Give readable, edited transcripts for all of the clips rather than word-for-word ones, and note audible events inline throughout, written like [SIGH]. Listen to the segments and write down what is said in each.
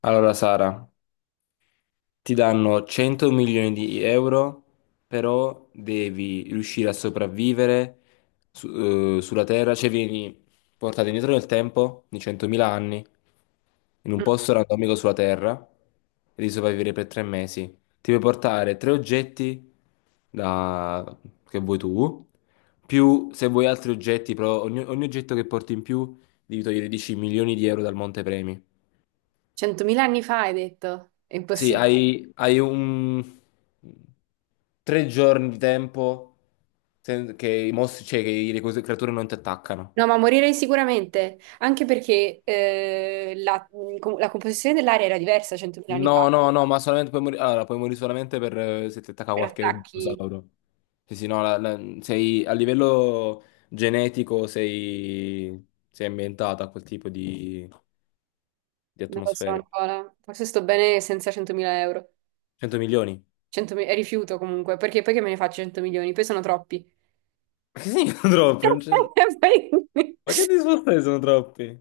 Allora, Sara, ti danno 100 milioni di euro, però devi riuscire a sopravvivere su- sulla Terra, cioè vieni portato indietro nel tempo di 100.000 anni, in un posto randomico sulla Terra, e devi sopravvivere per 3 mesi. Ti puoi portare tre oggetti da- che vuoi tu, più se vuoi altri oggetti, però ogni oggetto che porti in più devi togliere 10 milioni di euro dal montepremi. Centomila anni fa hai detto, è Sì, impossibile. hai, hai un 3 giorni di tempo che i mostri, cioè che creature non ti attaccano. No, ma morirei sicuramente, anche perché la composizione dell'aria era diversa 100.000 anni fa, No, no, no, ma solamente puoi morire. Allora, puoi morire solamente per se ti attacca per qualche attacchi, dinosauro. Sì, sì, no, sei a livello genetico sei ambientato a quel tipo di non lo so atmosfera. Nicola, forse sto bene senza 100.000 euro, 100 milioni? 100.000 e rifiuto comunque, perché poi che me ne faccio 100 milioni, poi sono troppi. Ma che significa [LAUGHS] troppi? Non c'è- [LAUGHS] Poi- Ma che discorsi sono troppi?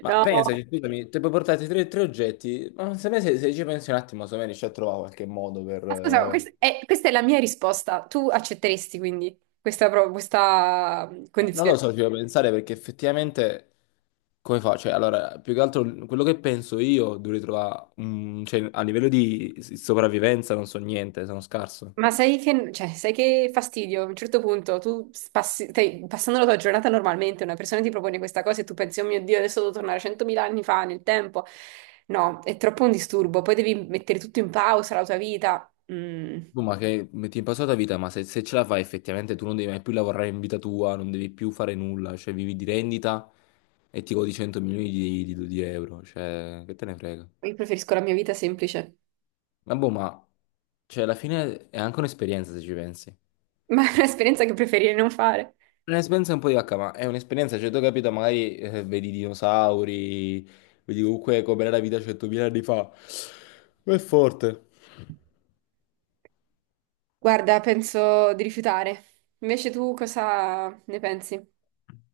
Ma No, pensaci, scusami, ti puoi portarti tre oggetti, ma se, me- se, se ci pensi un attimo, secondo me riesci a trovare qualche modo per. ma scusa, questa è la mia risposta, tu accetteresti quindi questa Non lo condizione? so, ci devo pensare perché effettivamente come fa? Cioè, allora, più che altro quello che penso io dovrei trovare. Cioè, a livello di sopravvivenza non so niente, sono scarso. Ma sai che, cioè, sai che fastidio? A un certo punto tu passi, stai passando la tua giornata normalmente, una persona ti propone questa cosa e tu pensi, oh mio Dio, adesso devo tornare 100.000 anni fa nel tempo. No, è troppo un disturbo. Poi devi mettere tutto in pausa, la tua vita. Boh, ma che metti in pausa la tua vita, ma se ce la fai effettivamente tu non devi mai più lavorare in vita tua, non devi più fare nulla, cioè vivi di rendita e ti godi 100 milioni di euro, cioè che te ne frega. Io preferisco la mia vita semplice, Ma boh, ma. Cioè, alla fine è anche un'esperienza se ci pensi. [LAUGHS] ma è un'esperienza che preferirei non fare. Un'esperienza un po' di vacca, ma è un'esperienza, cioè tu hai capito, magari vedi i dinosauri, vedi comunque com'era la vita 100.000 anni fa. Ma è forte. Guarda, penso di rifiutare. Invece tu cosa ne pensi? Stai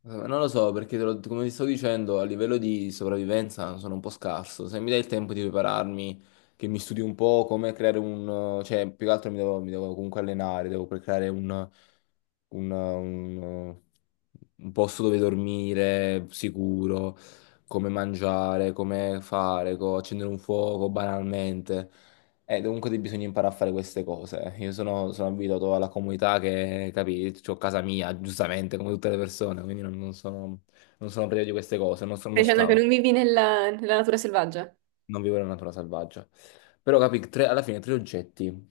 Non lo so, perché come ti sto dicendo, a livello di sopravvivenza sono un po' scarso. Se mi dai il tempo di prepararmi, che mi studi un po' come creare un. Cioè, più che altro mi devo comunque allenare, devo creare un- un- un posto dove dormire sicuro, come mangiare, come fare, accendere un fuoco banalmente. Comunque bisogna imparare a fare queste cose. Io sono abituato alla comunità che, capì, ho casa mia, giustamente, come tutte le persone, quindi non sono privo di queste cose, non sono uno dicendo che scout, non vivi nella natura selvaggia? non vivo nella natura selvaggia. Però, capì, alla fine tre oggetti.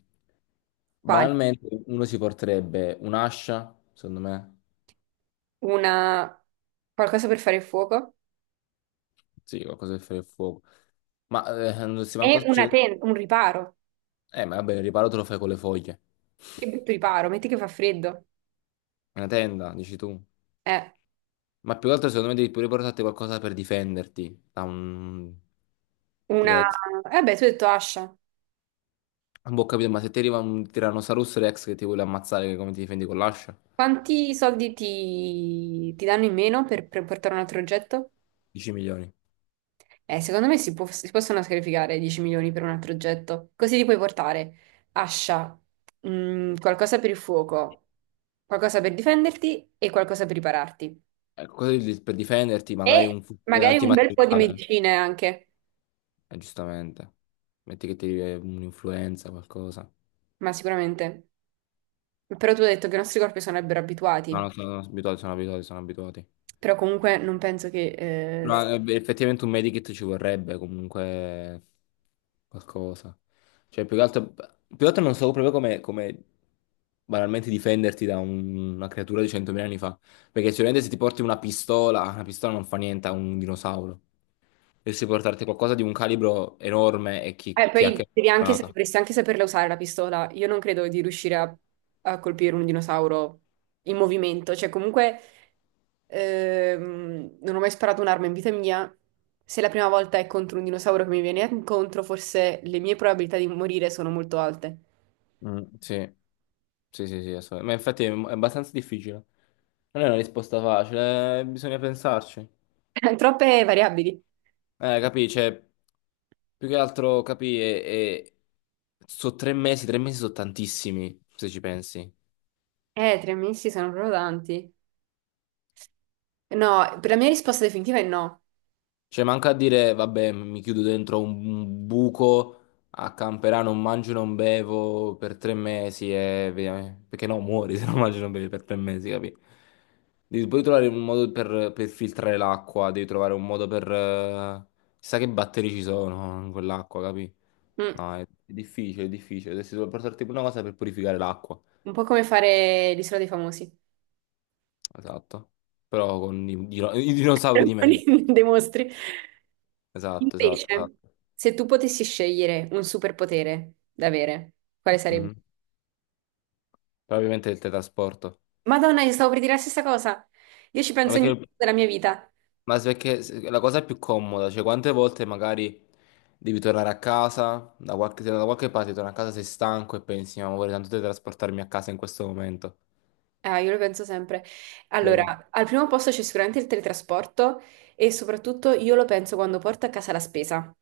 Quali? Banalmente, uno si porterebbe un'ascia, secondo me, Una... Qualcosa per fare il fuoco? sì, qualcosa per fare il fuoco. Ma non si E manco. una Cioè. tenda, un riparo. Ma vabbè, il riparo te lo fai con le foglie. Che brutto riparo, metti che fa freddo. Una tenda, dici tu. Eh, Ma più che altro secondo me devi pure portarti qualcosa per difenderti da un una... T-Rex. Eh beh, tu hai detto Ascia. Boh, ho capito, ma se ti arriva un Tyrannosaurus Rex che ti vuole ammazzare, come ti difendi con l'ascia? Quanti soldi ti danno in meno per portare un altro oggetto? 10 milioni. Secondo me si possono sacrificare 10 milioni per un altro oggetto. Così ti puoi portare Ascia, qualcosa per il fuoco, qualcosa per difenderti e qualcosa per ripararti. Ecco, cosa per difenderti? Magari E un fucile magari un bel po' di antimateriale. medicine anche, Giustamente. Metti che ti arriva un'influenza, qualcosa. ma sicuramente. Però tu hai detto che i nostri corpi sono No, no, abituati. sono abituati, sono abituati, sono abituati. Però comunque non penso che... Eh, s- No, beh, effettivamente un medikit ci vorrebbe comunque qualcosa. Cioè, più che altro non so proprio come banalmente difenderti da una creatura di 100.000 anni fa. Perché sicuramente se ti porti una pistola non fa niente a un dinosauro. E se portarti qualcosa di un calibro enorme e chi, eh, chi ha poi che. devi anche, Preparata. dovresti anche saperla usare la pistola. Io non credo di riuscire a colpire un dinosauro in movimento. Cioè, comunque, non ho mai sparato un'arma in vita mia. Se la prima volta è contro un dinosauro che mi viene incontro, forse le mie probabilità di morire sono molto alte. Mm, sì, sì, sì, sì, assolutamente. Ma infatti è abbastanza difficile. Non è una risposta facile, bisogna pensarci. [LAUGHS] Troppe variabili. Capisci? Più che altro capire, e. Sono tre mesi sono tantissimi, se ci pensi. 3 mesi sono proprio tanti. No, per la mia risposta definitiva è no. Cioè, manca a dire, vabbè, mi chiudo dentro un buco a camperà, non mangio, non bevo per 3 mesi e. Via-. Perché no, muori [LAUGHS] se non mangi, non bevi per 3 mesi, capi? Devi poi trovare un modo per filtrare l'acqua, devi trovare un modo per. Chissà che batteri ci sono in quell'acqua, capi? Mm. È difficile, è difficile. Dovresti portarti pure una cosa per purificare l'acqua. Un po' come fare l'Isola dei Famosi. Esatto. Però con i dinosauri di mezzo. [LAUGHS] Dei mostri. Esatto, esatto, Invece, esatto. se tu potessi scegliere un superpotere da avere, quale sarebbe? Mhm. Però ovviamente il teletrasporto. Madonna, io stavo per dire la stessa cosa. Io ci Ma penso ogni perché, giorno della mia vita. ma perché la cosa è più comoda, cioè quante volte magari devi tornare a casa, se da qualche parte torni a casa sei stanco e pensi, ma vorrei tanto teletrasportarmi a casa in questo momento. Ah, io lo penso sempre. Capì? Allora, al primo posto c'è sicuramente il teletrasporto e soprattutto io lo penso quando porto a casa la spesa.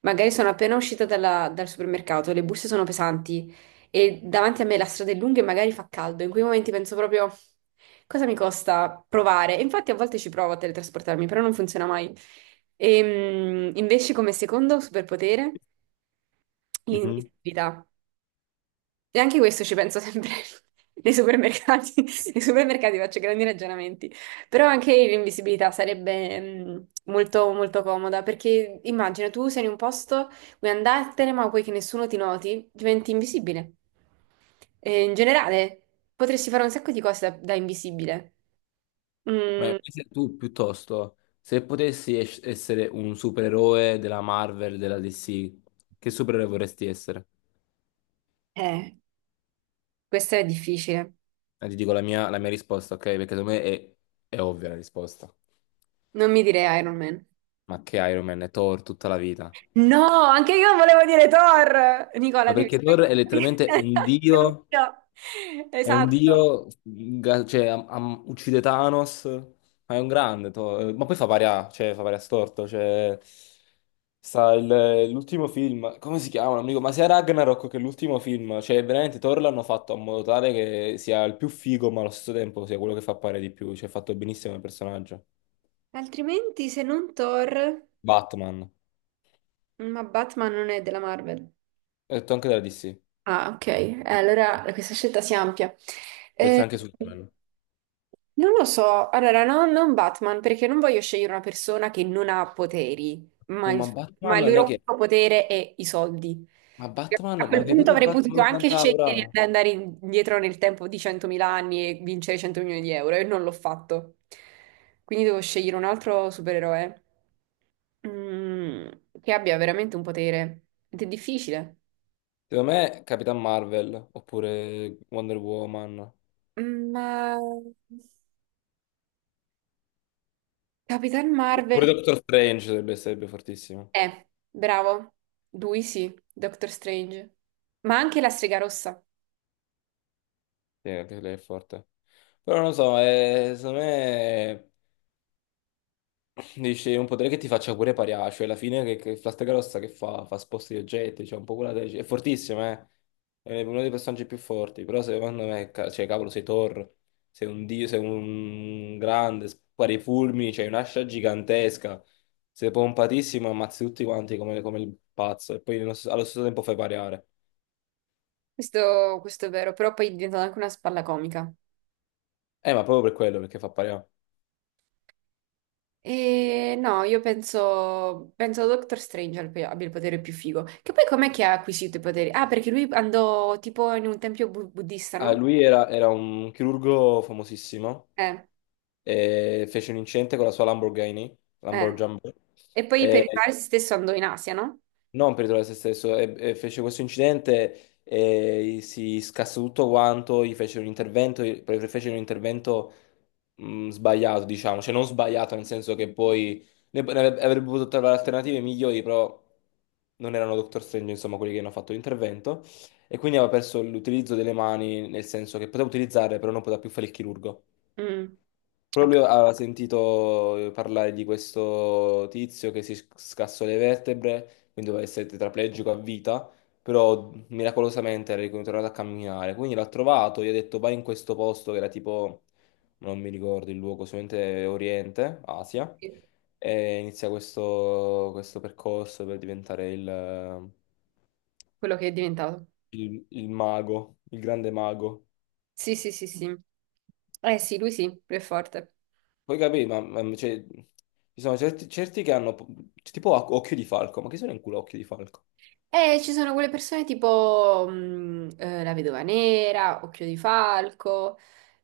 Magari sono appena uscita dal supermercato, le borse sono pesanti e davanti a me la strada è lunga e magari fa caldo. In quei momenti penso proprio cosa mi costa provare. E infatti a volte ci provo a teletrasportarmi, però non funziona mai. E, invece come secondo superpotere, Mhm. l'invisibilità. E anche questo ci penso sempre [LAUGHS] nei supermercati. [LAUGHS] Nei supermercati faccio grandi ragionamenti. Però anche l'invisibilità sarebbe molto, molto comoda perché immagina tu sei in un posto, vuoi andartene, ma vuoi che nessuno ti noti, diventi invisibile. E in generale potresti fare un sacco di cose da invisibile. Ma Mm, invece tu piuttosto, se potessi essere un supereroe della Marvel, della DC, che supereroe vorresti essere? eh, questo è difficile. Ti dico la mia risposta, ok? Perché secondo me è ovvia la risposta. Non mi direi Iron Man. Ma che Iron Man è Thor tutta la vita? No, anche io volevo dire Thor. Nicola, Ma devi perché Thor è letteralmente smettere. un [LAUGHS] È un dio, dio. è un Esatto. dio, cioè uccide Thanos, ma è un grande Thor. Ma poi fa pari a, cioè fa pari a storto, cioè. Sta l'ultimo film, come si chiama? Amico? Ma sia Ragnarok che l'ultimo film, cioè veramente Thor l'hanno fatto in modo tale che sia il più figo, ma allo stesso tempo sia quello che fa pare di più, cioè è fatto benissimo il personaggio. Altrimenti, se non Thor, Batman. ma Batman non è della Marvel. Ho detto anche della DC, Ah, ok. Allora questa scelta si ampia. pensa Eh, anche su Batman. Non lo so, allora no, non Batman, perché non voglio scegliere una persona che non ha poteri, ma Uh, il, ma ma Batman il non loro è che. unico potere è i soldi. Ma Perché Batman, a ma quel hai punto capito avrei potuto Batman anche 80 ora? scegliere di andare indietro nel tempo di 100.000 anni e vincere 100 milioni di euro, e non l'ho fatto. Quindi devo scegliere un altro supereroe mm, che abbia veramente un potere. Ed è difficile. Secondo me Capitan Marvel, oppure Wonder Woman, Mm, ma Capitan Marvel. pure Doctor Strange sarebbe fortissimo. Bravo. Lui sì, Doctor Strange. Ma anche la strega rossa. Sì, anche lei è forte. Però non lo so, secondo me. Dici, un potere che ti faccia pure parià, cioè alla fine che Flastecarossa che fa? Fa sposti di oggetti, cioè un po' quella tesi. È fortissimo, eh? È uno dei personaggi più forti, però secondo me, cioè cavolo, sei Thor, sei un dio, sei un grande, spari i fulmini, c'hai un'ascia gigantesca, sei pompatissimo, ammazzi tutti quanti come, come il pazzo e poi allo stesso tempo fai pariare. Questo è vero, però poi diventa anche una spalla comica. Ma proprio per quello, perché fa pariare. E no, io penso Doctor Strange abbia il potere più figo. Che poi com'è che ha acquisito i poteri? Ah, perché lui andò tipo in un tempio buddista, Ah, no? lui era un chirurgo famosissimo Eh, e fece un incidente con la sua Lamborghini, eh. Lamborghini, E poi per e rifare se stesso andò in Asia, no? non per ritrovare se stesso, e fece questo incidente e si scassò tutto quanto, gli fece un intervento, poi fece un intervento sbagliato, diciamo, cioè non sbagliato nel senso che poi ne- ne avrebbe avrebbe potuto trovare alternative migliori, però non erano Doctor Strange, insomma, quelli che hanno fatto l'intervento, e quindi aveva perso l'utilizzo delle mani, nel senso che poteva utilizzarle, però non poteva più fare il chirurgo. Mm, ho Proprio lui aveva sentito parlare di questo tizio che si scassò le vertebre, quindi doveva essere tetraplegico a vita, però miracolosamente era ritornato a camminare. Quindi l'ha trovato, gli ha detto vai in questo posto che era tipo, non mi ricordo il luogo, sicuramente Oriente, Asia, capito e inizia questo percorso per diventare il quello che è diventato. il- il mago, il grande mago. Sì, sì, sì, sì. Eh sì, lui è forte. Poi capì, cioè, ci sono certi che hanno tipo occhio di falco, ma chi sono in culo occhio di falco? Ci sono quelle persone tipo La Vedova Nera, Occhio di Falco,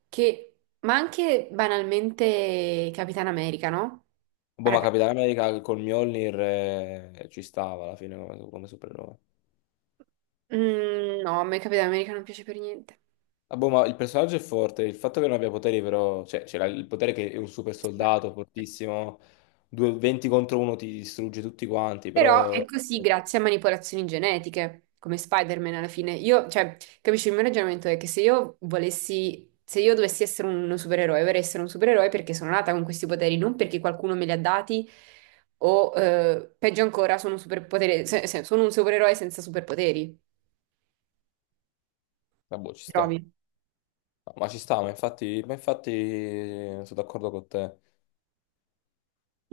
che... ma anche banalmente Capitan America, no? Boh, Ora. ma Capitano America col Mjolnir ci stava alla fine come, come supereroe. Mm, no, a me Capitan America non piace per niente. Ah, boh, ma il personaggio è forte, il fatto che non abbia poteri però, cioè c'era il potere che è un super soldato fortissimo, 20 contro uno ti distrugge tutti quanti, Però è però. così grazie a manipolazioni genetiche, come Spider-Man alla fine. Io, cioè, capisci, il mio ragionamento è che se io volessi, se io dovessi essere un supereroe, vorrei essere un supereroe perché sono nata con questi poteri, non perché qualcuno me li ha dati o, peggio ancora, sono un superpotere, sono un supereroe senza superpoteri. Ah, boh, ci sta. Trovi? Ma ci sta, ma infatti sono d'accordo con te.